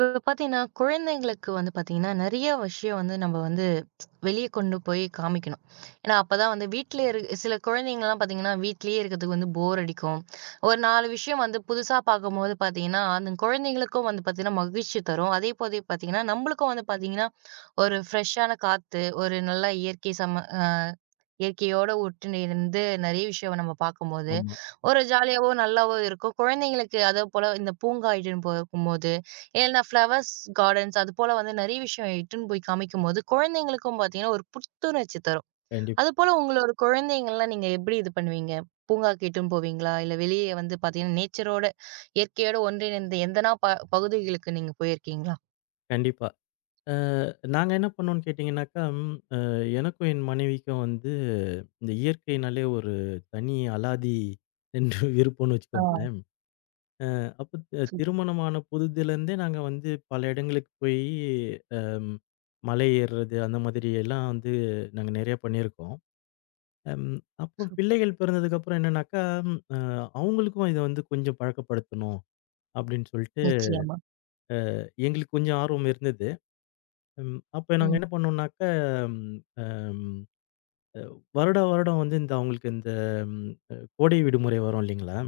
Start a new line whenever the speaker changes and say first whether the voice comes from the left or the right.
right: இப்ப பாத்தீங்கன்னா, குழந்தைங்களுக்கு பாத்தீங்கன்னா, நெறைய விஷயம் நம்ம வெளிய கொண்டு போய் காமிக்கணும். ஏன்னா, அப்பதான் வீட்ல இரு சில குழந்தைங்கலாம் பாத்தீங்கன்னா, வீட்லயே இருக்கிறதுக்கு போர் அடிக்கும். ஒரு 4 விஷயம் புதுசா பார்க்கும்போது பாத்தீங்கன்னா, அந்த குழந்தைங்களுக்கும் பாத்தீங்கன்னா, மகிழ்ச்சி தரும். அதே போல பாத்தீங்கன்னா, நம்மளுக்கும் பாத்தீங்கன்னா, ஒரு ஃப்ரெஷ்ஷான காத்து, ஒரு நல்ல இயற்கை சம அ இயற்கையோட ஒட்டிணைந்து நெறைய விஷயம் நம்ம பார்க்கும்போது,
left: ஆமா.
right: ஒரு ஜாலியாவோ, நல்லாவோ இருக்கும். குழந்தைங்களுக்கு அதே போல இந்த பூங்கா இட்டுன்னு போகும்போது ஏன்னா ஃப்ளவர்ஸ் கார்டன்ஸ் அதுபோல நெறைய விஷயம் இட்டுன்னு போய் காமிக்கும்போது, குழந்தைங்களுக்கும் பார்த்தீங்கன்னா, ஒரு புத்துணர்ச்சி தரும்.
left: கண்டிப்
right: அதுபோல உங்களோட குழந்தைங்கலாம் நீங்க எப்படி இது பண்ணுவீங்க? பூங்காக்கு இட்டுன்னு போவீங்களா? இல்ல வெளிய பார்த்தீங்கன்னா, நேச்சரோட இயற்கையோட ஒன்றிணைந்த எந்தனா ப பகுதிகளுக்கு நீங்க போயிருக்கீங்களா?
left: கண்டிப்பா. அ நாங்க என்ன பண்ணோம்னு கேட்டீங்கன்னாக்கா, ம் அ எனக்கும் என் மனைவிக்கும் வந்து இந்த இயற்கைனாலே ஒரு தனி அலாதி என்று விருப்பம்னு
right: ஆ.
left: வச்சுக்கோங்களேன். அப்ப
right: சூப்
left: திருமணமான புதிதிலருந்தே நாங்க வந்து பல இடங்களுக்கு போயி அம் மலை ஏறுறது அந்த மாதிரி எல்லாம் வந்து நாங்க நெறைய பண்ணியிருக்கோம். அம் அப்போ
right: சூப்.
left: பிள்ளைகள் பிறந்ததுக்கப்புறம் என்னன்னாக்கா, ம் அ அவங்களுக்கும் இத வந்து கொஞ்சம் பழக்கப்படுத்தணும் அப்படின்னு சொல்லிட்டு
right: நிச்சயமா.
left: எங்களுக்கு கொஞ்சம் ஆர்வம் இருந்தது. ம். அப்ப நாங்க
right: ம்.
left: என்ன பண்ணோம்னாக்க, ம் அம் வருடா வருடம் வந்து இந்த அவங்களுக்கு இந்த ம் அ கோடை விடுமுறை வரும் இல்லைங்களா?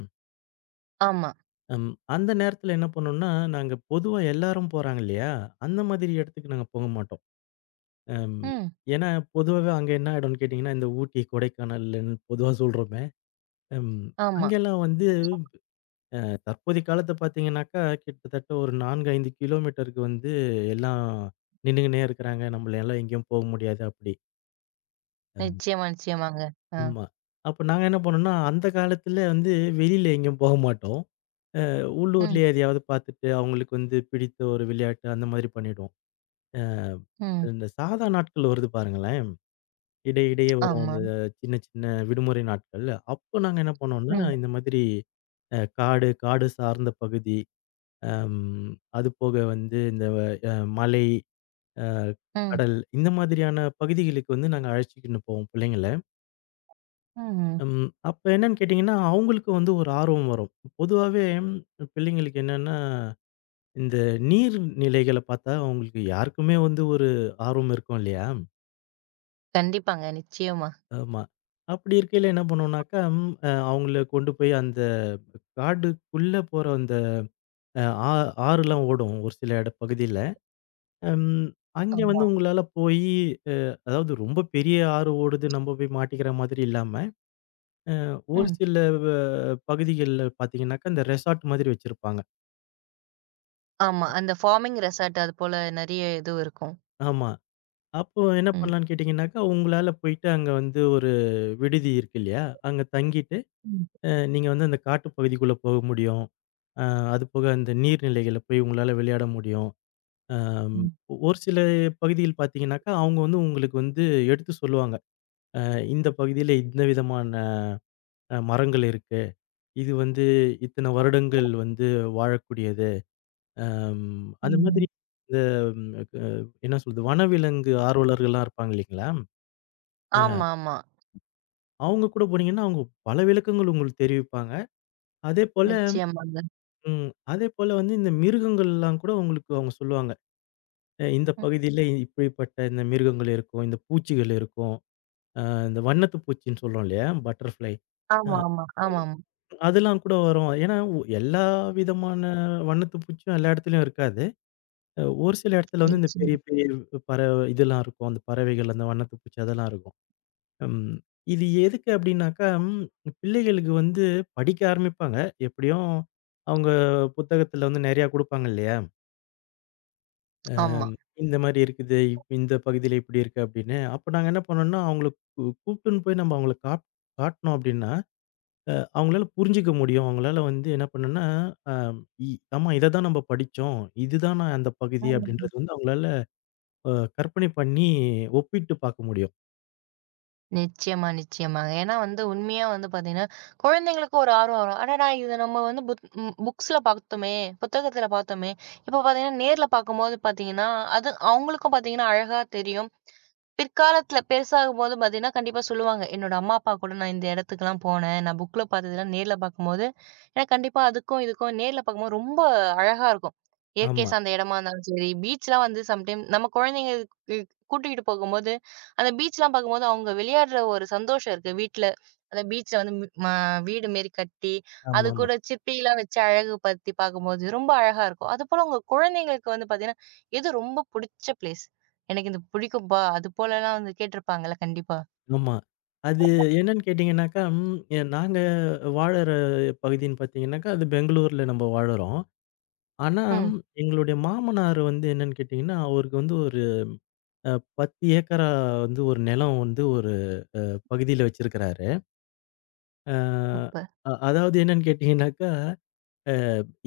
right: ஆமா.
left: ம் அந்த நேரத்தில என்ன பண்ணோம்னா, நாங்க பொதுவா எல்லாரும் போறாங்க இல்லையா? அந்த மாதிரி இடத்துக்கு நாங்க போக மாட்டோம். அம்
right: ம்.
left: ஏன்னா பொதுவாவே அங்க என்ன ஆயிடும்னு கேட்டீங்கன்னா, இந்த ஊட்டி, கொடைக்கானல்ன்னு பொதுவா சொல்றோமே, ம்
right: ஆமா.
left: அங்கெல்லாம் வந்து அ தற்போதைய காலத்த பார்த்தீங்கன்னாக்கா, கிட்டத்தட்ட ஒரு 4, 5 கிலோமீட்டருக்கு வந்து எல்லாம் நின்னுக்குன்னே இருக்கிறாங்க. நம்மள எல்லாம் எங்கேயும் போக முடியாது அப்படி.
right: நிச்சயமா, நிச்சயமாங்க. ஆ.
left: ஆமா. அப்ப நாங்க என்ன பண்ணோம்னா, அந்த காலத்துல வந்து வெளியில எங்கேயும் போக மாட்டோம். அ
right: ம்.
left: உள்ளூர்லயே எதையாவது பார்த்துட்டு, அவங்களுக்கு வந்து பிடித்த ஒரு விளையாட்டு அந்த மாதிரி பண்ணிடுவோம்.
right: ம்.
left: இந்த சாதா நாட்கள் வருது பாருங்களேன். இடையே இடையே வரும்
right: ஆமா.
left: இந்த சின்ன சின்ன விடுமுறை நாட்கள். அப்போ நாங்க என்ன பண்ணோம்னா,
right: ம்.
left: இந்த மாதிரி காடு, காடு சார்ந்த பகுதி, அம் அதுபோக வந்து இந்த அ மலை, அ
right: ம்.
left: கடல் இந்த மாதிரியான பகுதிகளுக்கு வந்து நாங்க அழைச்சுக்கின்னு போவோம் பிள்ளைங்கள.
right: ம்.
left: ம். அப்ப என்னன்னு கேட்டீங்கன்னா, அவங்களுக்கு வந்து ஒரு ஆர்வம் வரும். பொதுவாவே பிள்ளைங்களுக்கு என்னன்னா, இந்த நீர் நிலைகள பார்த்தா அவங்களுக்கு யாருக்குமே வந்து ஒரு ஆர்வம் இருக்கும் இல்லையா?
right: கண்டிப்பாங்க. நிச்சயமா.
left: ஆமா. அப்படி இருக்கையில என்ன பண்ணுவோம்னாக்கா, ம் அ அவங்கள கொண்டு போய் அந்த காடுக்குள்ள போற அந்த ஆ ஆறுலாம் ஓடும் ஒரு சில இட பகுதியில. ம். அங்க
right: ஆமா.
left: வந்து உங்களால போயி அ அதாவது ரொம்ப பெரிய ஆறு ஓடுது, நம்ம போய் மாட்டிக்கிற மாதிரி இல்லாம, ஒரு
right: ம்.
left: சில வ பகுதிகள்ல பார்த்தீங்கன்னாக்கா, இந்த ரெசார்ட் மாதிரி வச்சிருப்பாங்க.
right: ஆமா. அந்த ஃபார்மிங் ரெசார்ட் அது போல நெறைய இது இருக்கும்.
left: ஆமா. அப்போ என்ன
right: ம்.
left: பண்ணலான்னு கேட்டீங்கன்னாக்கா, உங்களால போயிட்டு அங்க வந்து ஒரு விடுதி இருக்கு இல்லையா? அங்க தங்கிட்டு,
right: ம்.
left: நீங்க வந்து அந்த காட்டு பகுதிக்குள்ள போக முடியும். அ அதுபோக அந்த நீர்நிலைகள்ல போய் உங்களால விளையாட முடியும். அம்
right: ம்.
left: ஒரு சில பகுதியில் பார்த்தீங்கன்னாக்கா, அவங்க வந்து உங்களுக்கு வந்து எடுத்து சொல்லுவாங்க. அ இந்த பகுதியில இந்த விதமான மரங்கள் இருக்கு. இது வந்து இத்தனை வருடங்கள் வந்து வாழக்கூடியது. அம் அந்த மாதிரி
right: ம்.
left: இந்த ம் க என்ன சொல்றது? வனவிலங்கு ஆர்வலர்கள்லாம் இருப்பாங்க இல்லைங்களா?
right: ஆமா, ஆமா.
left: அவங்க கூட போனீங்கன்னா, அவங்க பல விளக்கங்கள் உங்களுக்கு தெரிவிப்பாங்க. அதேபோல
right: நிச்சயமாங்க.
left: அதேபோல வந்து இந்த மிருகங்கள்லாம் கூட உங்களுக்கு அவங்க சொல்லுவாங்க. இந்த
right: ம்.
left: பகுதியில இப்படிப்பட்ட இந்த மிருகங்கள் இருக்கும். இந்த பூச்சிகள் இருக்கும். இந்த வண்ணத்து பூச்சின்னு சொல்றோம் இல்லையா? பட்டர்ஃப்ளை. அ
right: ஆமா, ஆமா, ஆமாமா.
left: அதெல்லாம் கூட வரும். ஏன்னா எல்லா விதமான வண்ணத்து பூச்சியும் எல்லா இடத்துலயும் இருக்காது. ஒரு சில இடத்துல வந்து இந்த பெரிய
right: நிச்சயம்.
left: பெரிய பறவை இதெல்லாம் இருக்கும். அந்த பறவைகள், அந்த வண்ணத்து பூச்சி அதெல்லாம் இருக்கும். ம். இது எதுக்கு அப்படின்னாக்கா, பிள்ளைகளுக்கு வந்து படிக்க ஆரம்பிப்பாங்க. எப்படியும் அவங்க புத்தகத்துல வந்து நெறையா குடுப்பாங்க இல்லையா?
right: ஆமா.
left: இந்த மாரி இருக்குது. இந்த பகுதியில இப்படி இருக்கு அப்படின்னு. அப்ப நாங்க என்ன பண்ணோம்னா, அவங்கள கூப்ட்டுன்னு போய் நம்ம அவங்கள காட்னோம் அப்படின்னா, அவங்களால புரிஞ்சுக்க முடியும். அவங்களால வந்து என்ன பண்ணும்னா, அ இ ஆமா இத தான் நம்ம படிச்சோம். இதுதானா அந்த பகுதி
right: ஆமாங்க.
left: அப்படின்றது வந்து அவங்களால அ கற்பனை பண்ணி ஒப்பிட்டு பார்க்க முடியும்.
right: நிச்சயமா, நிச்சயமாங்க. ஏன்னா உண்மையா பார்த்தீங்கன்னா, குழந்தைங்களுக்கு ஒரு ஆர்வம் வரும். அடடா! இது நம்ம வந்து புத் ம் புக்ஸ்ல பார்த்தோமே, புத்தகத்துல பார்த்தோமே. இப்ப பார்த்தீங்கன்னா, நேர்ல பார்க்கும்போது பார்த்தீங்கன்னா, அது அவங்களுக்கும் பார்த்தீங்கன்னா அழகா தெரியும். பிற்காலத்துல பெருசாகும்போது பார்த்தீங்கன்னா, கண்டிப்பா சொல்லுவாங்க. என்னோட அம்மா, அப்பா கூட நான் இந்த இடத்துக்குலாம் போனேன். நான் புக்ல பார்த்ததெல்லாம் நேர்ல பார்க்கும்போது, எனக்கு கண்டிப்பா அதுக்கும், இதுக்கும் நேர்ல பார்க்கும்போது ரொம்ப அழகா இருக்கும். இயற்கை
left: ஆமா.
right: சார்ந்த இடமா இருந்தாலும் சரி, பீச்லாம் சம்டைம் நம்ம குழந்தைங்க கு கூட்டிக்கிட்டு போகும்போது, அந்த பீச்லாம் பார்க்கும்போது அவங்க விளையாடுற ஒரு சந்தோஷம் இருக்கு. வீட்ல அந்த பீச்ல வந்து மி- ம வீடு மாரி கட்டி, அது
left: ஆமாமா.
right: கூட சிப்பிலாம் வச்சு அழகு படுத்தி பார்க்கும்போது ரொம்ப அழகா இருக்கும். அதுபோல உங்க குழந்தைங்களுக்கு பார்த்தீங்கன்னா, எது ரொம்ப புடிச்ச பிளேஸ்? எனக்கு இது பிடிக்கும்பா. அது போலலாம் கேட்டிருப்பாங்கல்ல கண்டிப்பா.
left: ஆமா. அது என்னன்னு கேட்டீங்கன்னாக்கா, ம் எ நாங்க வாழற பகுதின்னு பார்த்தீங்கன்னாக்கா, அது பெங்களூர்ல நம்ம வாழுறோம். ஆனா,
right: ம்.
left: எங்களுடைய மாமனார் வந்து என்னன்னு கேட்டீங்கன்னா, அவருக்கு வந்து ஒரு அ 10 ஏக்கரா வந்து ஒரு நிலம் வந்து ஒரு அ பகுதியில வச்சிருக்கிறாரு. அ
right: அப்ப.
left: அ அதாவது என்னன்னு கேட்டீங்கன்னாக்கா, அ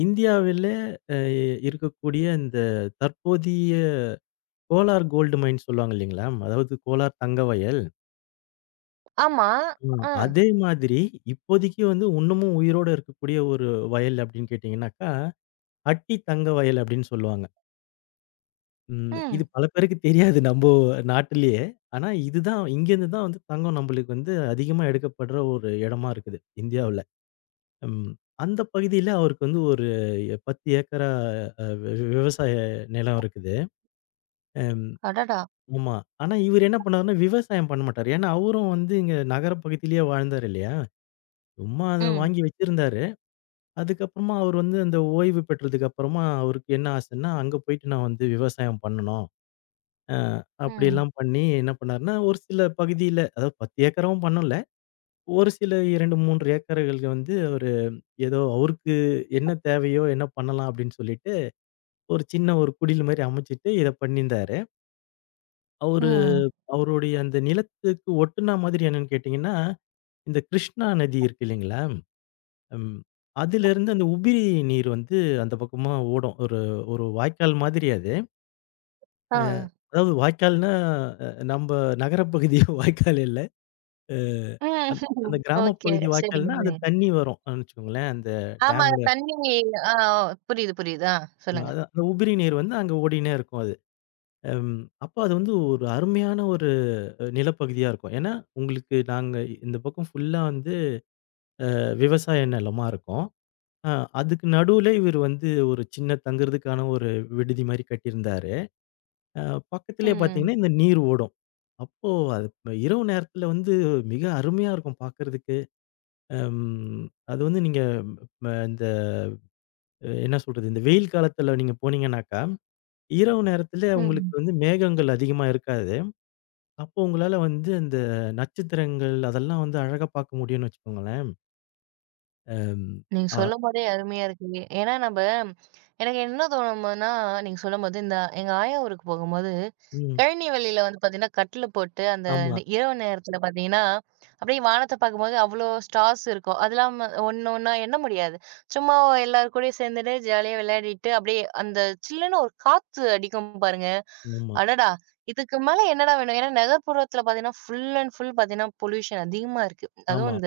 left: இந்தியாவிலே அ இருக்கக்கூடிய இந்த தற்போதைய கோலார் கோல்டு மைன் சொல்லுவாங்க இல்லீங்களா? அதாவது கோலார் தங்க வயல்.
right: ஆமா.
left: ம்.
right: ஆ.
left: அதே மாதிரி இப்போதைக்கு வந்து இன்னமும் உயிரோட இருக்கக்கூடிய ஒரு வயல் அப்படின்னு கேட்டீங்கன்னாக்கா, அட்டி தங்க வயல் அப்படின்னு சொல்லுவாங்க. ம்.
right: ம்.
left: இது பல பேருக்கு தெரியாது நம்போ நாட்டிலேயே. ஆனா இதுதான் இங்கேருந்து தான் வந்து தங்கம் நம்மளுக்கு வந்து அதிகமா எடுக்கப்படுற ஒரு இடமா இருக்குது இந்தியாவுல. ம். அந்த பகுதியில அவருக்கு வந்து ஒரு 10 ஏக்கரா விவசாய நிலம் இருக்குது. அம்
right: அடடா!
left: ஆமா. ஆனா இவரு என்ன பண்ணாருன்னா விவசாயம் பண்ண மாட்டாரு. ஏன்னா அவரும் வந்து இங்க நகர பகுதியிலேயே வாழ்ந்தாரு இல்லையா? சும்மா அத
right: ம்.
left: வாங்கி வச்சிருந்தாரு. அதுக்கப்புறமா அவர் வந்து அந்த ஓய்வு பெற்றதுக்கு அப்புறமா அவருக்கு என்ன ஆசைன்னா, அங்க போயிட்டு நான் வந்து விவசாயம் பண்ணணும்.
right: ம்.
left: அப்படியெல்லாம் பண்ணி என்ன பண்ணாருன்னா, ஒரு சில பகுதியில அதாவது 10 ஏக்கராவும் பண்ணல. ஒரு சில 2, 3 ஏக்கர்கள் வந்து அவரு ஏதோ அவருக்கு என்ன தேவையோ, என்ன பண்ணலாம் அப்படின்னு சொல்லிட்டு, ஒரு சின்ன ஒரு குடில் மாரி அமைச்சுட்டு இத பண்ணியிருந்தாரு. அவரு
right: ம்.
left: அவருடைய அந்த நிலத்துக்கு ஒட்டுனா மாதிரி என்னன்னு கேட்டீங்கன்னா, இந்த கிருஷ்ணா நதி இருக்கு இல்லைங்களா? ம். அதிலிருந்து அந்த உபிரி நீர் வந்து அந்த பக்கமா ஓடும். ஒரு ஒரு வாய்க்கால் மாதிரி அது.
right: ஆ.
left: அதாவது வாய்க்கால்னா, அ நம்ப நகரப் பகுதி வாய்க்கால் இல்ல. அந்
right: ம்.
left: அந்த கிராமப்
right: ஓகே.
left: பகுதி
right: சரிங்க.
left: வாய்க்கால்னா, அந்த
right: சரிங்க.
left: தண்ணி வரும் வச்சுக்கோங்களேன். அந்த
right: ஆமா.
left: டேம்ல
right: தண்ணி ஆ புரியுது, புரியுது. ஆ
left: இருக்கும்.
right: சொல்லுங்க.
left: அது அந்த உபரி நீர் வந்து அங்க ஓடினே இருக்கும் அது. அப்ப அது வந்து ஒரு அருமையான ஒரு நிலப்பகுதியா இருக்கும். ஏன்னா, உங்களுக்கு நாங்க இந்த பக்கம் ஃபுல்லா வந்து விவசாய நிலமா இருக்கும். அ அதுக்கு நடுவுல இவரு வந்து ஒரு சின்ன தங்குறதுக்கான ஒரு விடுதி மாரி கட்டியிருந்தாரு. அ பக்கத்திலேயே
right: ம்.
left: பார்த்தீங்கன்னா, இந்த நீர் ஓடும். அப்போ அது இரவு நேரத்தில வந்து மிக அருமையா இருக்கும் பார்க்கறதுக்கு. அம், அது வந்து நீங்க ம இந்த என்ன சொல்றது? இந்த வெயில் காலத்துல நீங்க போனீங்கன்னாக்கா, இரவு நேரத்துல உங்களுக்கு
right: ம்.
left: வந்து மேகங்கள் அதிகமா இருக்காது. அப்போ உங்களால வந்து அந்த நட்சத்திரங்கள் அதெல்லாம் வந்து அழகா பார்க்க முடியும்னு வச்சுக்கோங்களேன். அம்,
right: நீங்க
left: ஆ,
right: சொல்லும்போதே அருமையா இருக்கு. ஏன்னா நம்ப எனக்கு என்ன தோணும்னா, நீங்க சொல்லும்போது இந்த எங்க ஆயா ஊருக்கு போகும்போது,
left: ம்.
right: கழனி வழியில பார்த்தீங்கன்னா, கட்டில் போட்டு அந்த
left: ஆமா,
right: இரவு நேரத்தில பார்த்தீங்கன்னா, அப்படியே வானத்த பார்க்கும்போது அவ்வளோ ஸ்டார்ஸ் இருக்கும். அதெல்லாம் ஒண்ணு ஒண்ணா எண்ண முடியாது. சும்மா எல்லார் கூடயும் சேர்ந்துட்டு ஜாலியா விளையாடிட்டு, அப்படியே அந்த சில்லுன்னு ஒரு காத்து அடிக்கும் பாருங்க.
left: ஆமா,
right: அடடா! இதுக்கு மேல என்னடா வேணும்? ஏன்னா நகர்ப்புறத்தில பார்த்தீங்கன்னா, ஃபுல் அண்ட் ஃபுல் பார்த்தீங்கன்னா, பொல்யூஷன் அதிகமா இருக்கு.
left: ஆமா,
right: அதுவும்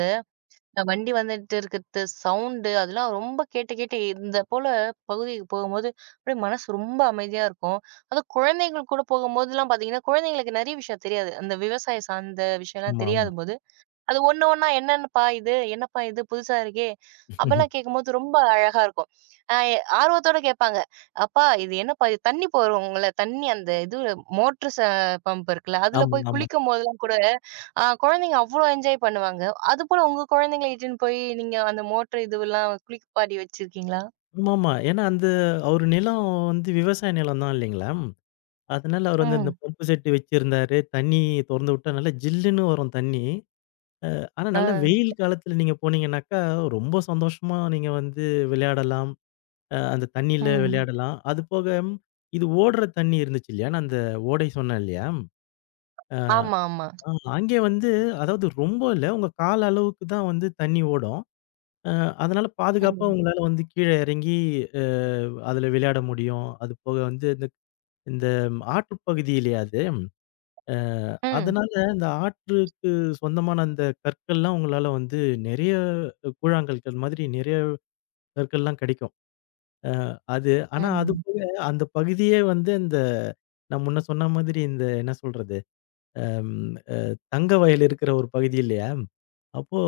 right: இந்த வண்டி வந்துட்டு இருக்கிறது சவுண்டு அதெல்லாம் ரொம்ப கேட்டு கேட்டு இந்த போல பகுதிக்கு போகும்போது அப்படியே மனசு ரொம்ப அமைதியா இருக்கும். அதுவும் குழந்தைகள் கூட போகும்போதெல்லாம் பார்த்தீங்கன்னா, குழந்தைங்களுக்கு நெறைய விஷயம் தெரியாது. அந்த விவசாயம் சார்ந்த விஷயம்லாம்
left: ஆமா,
right: தெரியாத
left: ஆமா.
right: போது, அது ஒண்ணு ஒண்ணா "என்னன்னப்பா இது? என்னப்பா இது? புதுசா இருக்கே!" அப்பல்லாம் கேட்கும்போது ரொம்ப அழகா இருக்கும். அ ஆர்வத்தோட கேட்பாங்க. "அப்பா இது என்னப்பா இது?" தண்ணி போடுவோம்ல, தண்ணி அந்த இது மோட்டர் ச பம்ப் இருக்குல்ல, அதுல
left: ஆமா,
right: போய்
left: ஆமா.
right: குளிக்கும்போதெல்லாம் கூட, அ குழந்தைங்க அவ்ளோ என்ஜாய் பண்ணுவாங்க. அதுபோல உங்க குழந்தைங்கள இட்டுன்னு போய் நீங்க அந்த மோட்டர் இதுவெல்லாம் குளிப்பாட்டி வச்சிருக்கீங்களா?
left: ஆமாமா. ஏன்னா அந்த அவரு நிலம் வந்து விவசாய நிலம் தான் இல்லைங்களா? அதனால அவரு வந்து அந்த
right: ம்.
left: பம்பு செட் வச்சிருந்தாரு. தொறந்து விட்டா நல்லா ஜில்லுன்னு வரும் தண்ணி. ஆனா,
right: ஆ.
left: நல்ல வெயில் காலத்துல நீங்க போனீங்கன்னாக்கா, ரொம்ப சந்தோஷமா நீங்க வந்து விளையாடலாம். அந்த தண்ணீல
right: ம்.
left: விளையாடலாம். அதுபோக இது ஓடுற தண்ணி இருந்துச்சு இல்லையா? நான் அந்த ஓடை சொன்னேன் இல்லையா? அ
right: ஆமா, ஆமா.
left: ஆ அங்கே வந்து அதாவது ரொம்ப இல்ல. உங்க கால் அளவுக்கு தான் வந்து தண்ணி ஓடும். அ அதனால பாதுகாப்பா
right: ம்.
left: உங்களால வந்து கீழ இறங்கி அ அதுல விளையாட முடியும். அதுபோக வந்து இந்த இந்த ஆற்று பகுதி இல்லையா அது? அ
right: ம்.
left: அதனால இந்த ஆற்றுக்கு சொந்தமான அந்த கற்கள்லாம் உங்களால வந்து நெறைய கூழாங்கற்கள் மாதிரி நெறைய கற்கள்லாம் கிடைக்கும். அ அது ஆனா அது
right: ம்.
left: போக அந்த பகுதியே வந்து இந்த நான் முன்ன சொன்ன மாதிரி இந்த என்ன சொல்றது? அம் அ தங்க வயல் இருக்கிற ஒரு பகுதி இல்லையா? அப்போ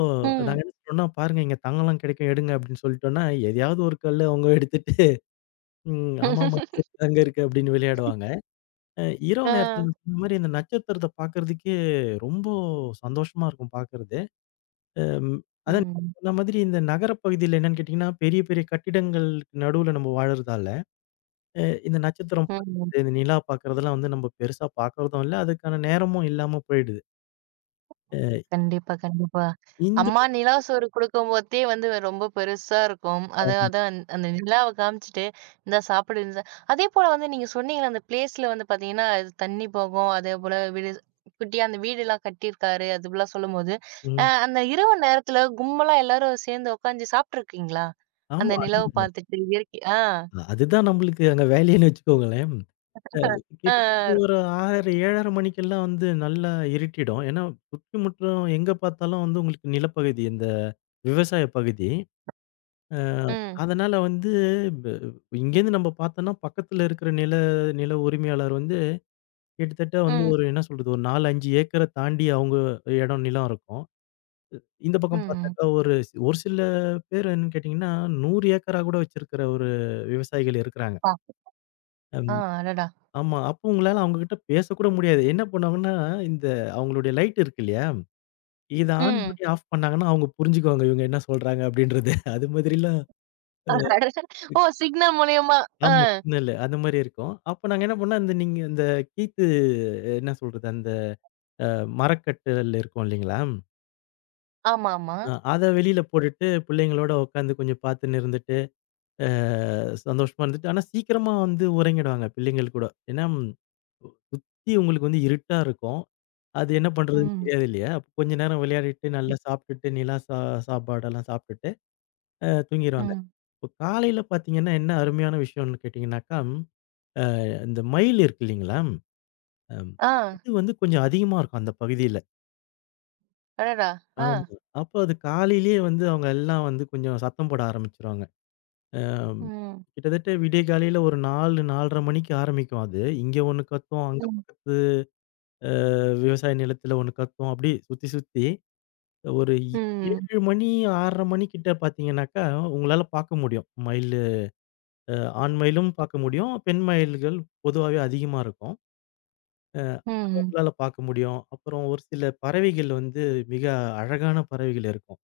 left: நாங்க
right: ம்.
left: என்ன சொன்னோம்னா, "பாருங்க இங்க தங்கலாம் கிடைக்கும் எடுங்க" அப்படின்னு சொல்லிட்டோம்னா, எதையாவது ஒரு கல்ல அவங்க எடுத்துட்டு, "ம் ஆமாமா இங்கயே தங்கம் இருக்கு" அப்படின்னு விளையாடுவாங்க. அ இரவு நேரத்துல
right: ஆ.
left: நீங்க சொன்ன மாரி இந்த நட்சத்திரத்த பார்க்கறதுக்கே ரொம்ப சந்தோஷமா இருக்கும் பார்க்கறது. அம் அதான் நீங்க
right: ம்.
left: சொன்ன மாதிரி இந்த நகர பகுதியில என்னன்னு கேட்டீங்கன்னா, பெரிய பெரிய கட்டிடங்களுக்கு நடுவுல நம்ம வாழறதால, அ இந்த நட்சத்திரம்
right: ம்.
left: பார்க்கறது, இந்த நிலா பார்க்கறதெல்லாம் வந்து நம்ம பெருசா பார்க்கறதும் இல்ல. அதுக்கான நேரமும் இல்லாம போயிடுது. அ
right: கண்டிப்பா, கண்டிப்பா.
left: இந்த
right: அம்மா நிலா சோறு குடுக்கும்போதே ரொம்ப பெருசா இருக்கும். அது
left: ஆமா.
right: அதான் அந்த நிலாவ காமிச்சுட்டு, "இந்தா சாப்பிடு." இந்தா அதேபோல நீங்க சொன்னீங்கல்ல, அந்த பிளேஸ்ல பார்த்தீங்கன்னா, அது தண்ணி போகும். அதேபோல வீடு குட்டியா அந்த வீடுலாம் கட்டியிருக்காரு. அதுபோலாம் சொல்லும்போது, அ
left: ம்.
right: அந்த இரவு நேரத்துல கும்பலா எல்லாரும் சேர்ந்து உட்காந்து சாப்ட்டுருக்கீங்களா? அந்த
left: ஆமா.
right: நிலவ
left: அது-
right: பார்த்துட்டு இயற்கை ஆ.
left: அதுதான் நம்மளுக்கு அங்க வேலைன்னு வச்சுக்கோங்களேன். அ கிட்டத்தட்ட
right: ஆ,
left: ஒரு 6, 7:30 மணிக்கெல்லாம் வந்து நல்லா இருட்டிடும். ஏன்னா, சுற்றி முற்றும் எங்க பார்த்தாலும் வந்து உங்களுக்கு நிலப்பகுதி, இந்த விவசாய பகுதி. அ
right: ம்,
left: அதனால வந்து ப இங்கேருந்து நம்ம பார்த்தோம்னா, பக்கத்துல இருக்கிற நில நில உரிமையாளர் வந்து கிட்டத்தட்ட வந்து
right: ம்,
left: ஒரு என்ன சொல்றது, ஒரு 4, 5 ஏக்கர தாண்டி அவங்க இடம், நிலம் இருக்கும். இந்த பக்கம்
right: ம்.
left: பார்த்தாக்கா ஒரு சில பேர் என்னன்னு கேட்டீங்கன்னா, 100 ஏக்கரா கூட வச்சிருக்கிற ஒரு விவசாயிகள் இருக்கிறாங்க.
right: பா ஆ அடடா!
left: ஆமா. அப்போ உங்களால அவங்ககிட்ட பேசக்கூட முடியாது. என்ன பண்ணுவாங்கன்னா, இந்த அவங்களுடைய லைட் இருக்கு இல்லையா? இத ஆன்
right: ம்.
left: பண்ணி ஆஃப் பண்ணாங்கன்னா, அவங்க புரிஞ்சுக்குவாங்க இவங்க என்ன சொல்றாங்க அப்படின்றது. அது மாதிரிலாம்
right: அட- ஓ சிக்னல் மூலியமா. ஆ.
left: ஆமா சிக்னலு அந்த மாரி இருக்கும். அப்ப நாங்க என்ன பண்ணோம், அந்த நீங்க இந்த கீத்து என்ன சொல்றது, அந்த அ மரக்கட்டில் இருக்கும் இல்லைங்களா?
right: ஆமாமா.
left: அத வெளியில போட்டுட்டு பிள்ளைங்களோட உட்காந்து கொஞ்சம் பார்த்துன்னு இருந்துட்டு, அ சந்தோஷமா இருந்துட்டு, ஆனா சீக்கிரமா வந்து உறங்கிடுவாங்க பிள்ளைங்கள் கூட. ஏன்னா சுத்தி உங்களுக்கு வந்து இருட்டா இருக்கும். அது என்ன பண்றதுன்னு
right: ம்.
left: தெரியாது இல்லையா? அப்ப கொஞ்ச நேரம் விளையாடிட்டு,
right: ம்.
left: நல்லா சாப்பிட்டுட்டு, நிலா சா சாப்பாடெல்லாம் சாப்பிட்டுட்டு, தூங்கிருவாங்க.
right: ம்.
left: இப்போ காலையில பார்த்தீங்கன்னா, என்ன அருமையான விஷயம்னு கேட்டீங்கன்னாக்கா, அ இந்த மயில் இருக்கு இல்லைங்களா? அம்
right: ஆ.
left: அது வந்து கொஞ்சம் அதிகமா இருக்கும் அந்த பகுதியில.
right: அடடா! ஆ.
left: ஆமா. அப்போ அது காலையிலேயே வந்து அவங்க எல்லாம் வந்து கொஞ்சம் சத்தம் போட ஆரம்பிச்சுருவாங்க. அம்
right: ம்.
left: கிட்டத்தட்ட விடிய காலையில ஒரு 4, 4:30 மணிக்கு ஆரம்பிக்கும் அது. இங்க ஒண்ணு கத்தும், அங்க
right: ம்.
left: பக்கத்து அ விவசாய நிலத்தில ஒண்ணு கத்தும். அப்படி சுத்தி சுத்தி ஒரு
right: ம்.
left: 7 மணி 6:30 மணிக்கிட்ட பார்த்தீங்கன்னாக்கா, உங்களால பார்க்க முடியும். மயிலு அ ஆண் மயிலும் பார்க்க முடியும். பெண் மயில்கள் பொதுவாவே அதிகமா இருக்கும். அ அது
right: ம்.
left: உங்களால பார்க்க முடியும். அப்புறம் ஒரு சில பறவைகள் வந்து மிக அழகான பறவைகள் இருக்கும்.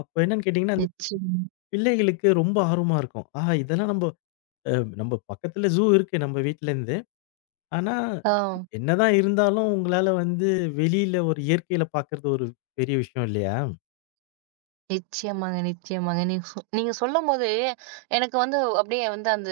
left: அப்ப என்னன்னு கேட்டீங்கன்னா, அந்த
right: நிச்சயமா.
left: பிள்ளைகளுக்கு ரொம்ப ஆர்வமா இருக்கும். ஆஹா! இதெல்லாம் அ நம்ப பக்கத்துல ஜூ இருக்கு நம்ம வீட்லருந்து. ஆனா,
right: ஆ.
left: என்னதான் இருந்தாலும் உங்களால வந்து வெளியில ஒரு இயற்கையில பார்க்கறது ஒரு பெரிய விஷயம் இல்லையா?
right: நிச்சயமாங்க, நிச்சயமாங்க. நீங்க சொல்லும்போது, எனக்கு அப்படியே அந்த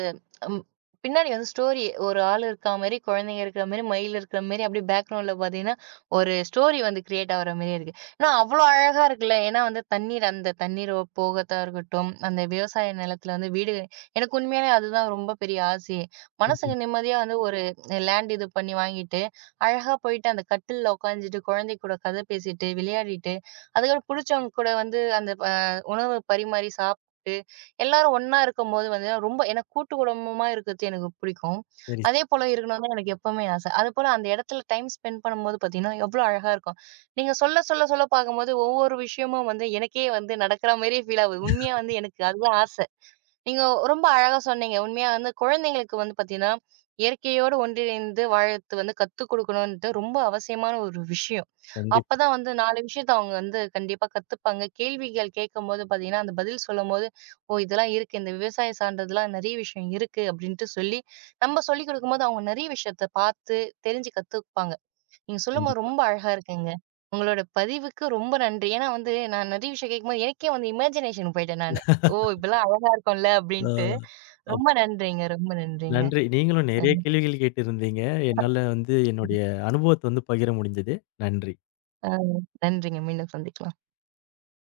right: ம் பின்னாடி ஸ்டோரி ஒரு ஆள் இருக்கா மாரி, குழந்தைங்க இருக்கிற மாரி, மயில் இருக்கிற மாரி, அப்படியே பேக்ரவுண்ட்ல பார்த்தீங்கன்னா, ஒரு ஸ்டோரி கிரியேட் ஆகுற மாரியே இருக்கு. ஏன்னா அவ்வளோ அழகா இருக்குல்ல. ஏன்னா தண்ணீர் அந்த போகத்தா இருக்கட்டும், அந்த விவசாய நிலத்தில வீடு எனக்கு உண்மையாலே அதுதான் ரொம்ப பெரிய ஆசையே.
left: ம்.
right: மனசுக்கு நிம்மதியா ஒரு லேண்ட் இது பண்ணி வாங்கிட்டு, அழகா போயிட்டு அந்த கட்டில்ல உட்காந்துட்டு, குழந்தை கூட கதை பேசிட்டு, விளையாடிட்டு அதுக்கப்புறம் புடிச்சவங்க கூட வந்து அந்த ப உணவு பரிமாறி சாப்பிட்டு, எல்லாரும் ஒண்ணா இருக்கும்போது ரொம்ப ஏன்னா கூட்டு குடும்பமா இருக்கிறது எனக்கு பிடிக்கும்.
left: சரி, சரி.
right: அதேபோல இருக்கணும்னு தான் எனக்கு எப்பவுமே ஆசை. அதுபோல அந்த இடத்துல டைம் ஸ்பெண்ட் பண்ணும்போது பார்த்தீங்கன்னா, எவ்வளோ அழகா இருக்கும். நீங்க சொல்ல சொல்ல சொல்ல பார்க்கும்போது, ஒவ்வொரு விஷயமும் எனக்கே நடக்கிற மாரியே ஃபீல் ஆகுது. உண்மையா எனக்கு அதுதான் ஆசை. நீங்க ரொம்ப அழகா சொன்னீங்க. உண்மையா குழந்தைங்களுக்கு பார்த்தீங்கன்னா, இயற்கையோடு ஒன்றிணைந்து வாழறது கத்துக் குடுக்கணும்ன்றது ரொம்ப அவசியமான ஒரு விஷயம்.
left: கண்டிப்பா,
right: அப்பதான் 4 விஷயத்த அவங்க கண்டிப்பா கத்துப்பாங்க. கேள்விகள் கேட்கும்போது பார்த்தீங்கன்னா, அந்த பதில் சொல்லும்போது, "ஓ! இதெல்லாம் இருக்கு. இந்த விவசாயம் சார்ந்ததுலாம் நெறைய விஷயம் இருக்கு." அப்படின்ட்டு சொல்லி, நம்ம சொல்லிக் குடுக்கும்போது அவங்க நெறைய விஷயத்த பார்த்து, தெரிஞ்சு கத்துப்பாங்க. நீங்க சொல்லும்போது
left: கண்டிப்பா.
right: ரொம்ப அழகா இருக்குங்க. உங்களோட பதிவுக்கு ரொம்ப நன்றி. ஏன்னா நான் நிறைய விஷயம் கேட்கும்போது எனக்கே இமேஜினேஷன் போயிட்டேன் நானு. ஓ! இப்படிலாம் அழகா இருக்கும்ல
left: அ.
right: அப்படின்ட்டு.
left: ஆமா.
right: ரொம்ப நன்றிங்க, ரொம்ப நன்றிங்க.
left: நன்றி. நீங்களும் நெறைய
right: ம்.
left: கேள்விகள் கேட்டிருந்தீங்க. என்னால வந்து என்னுடைய அனுபவத்த வந்து பகிர முடிஞ்சது. நன்றி.
right: ஆ நன்றிங்க. மீண்டும் சந்திக்கலாம்.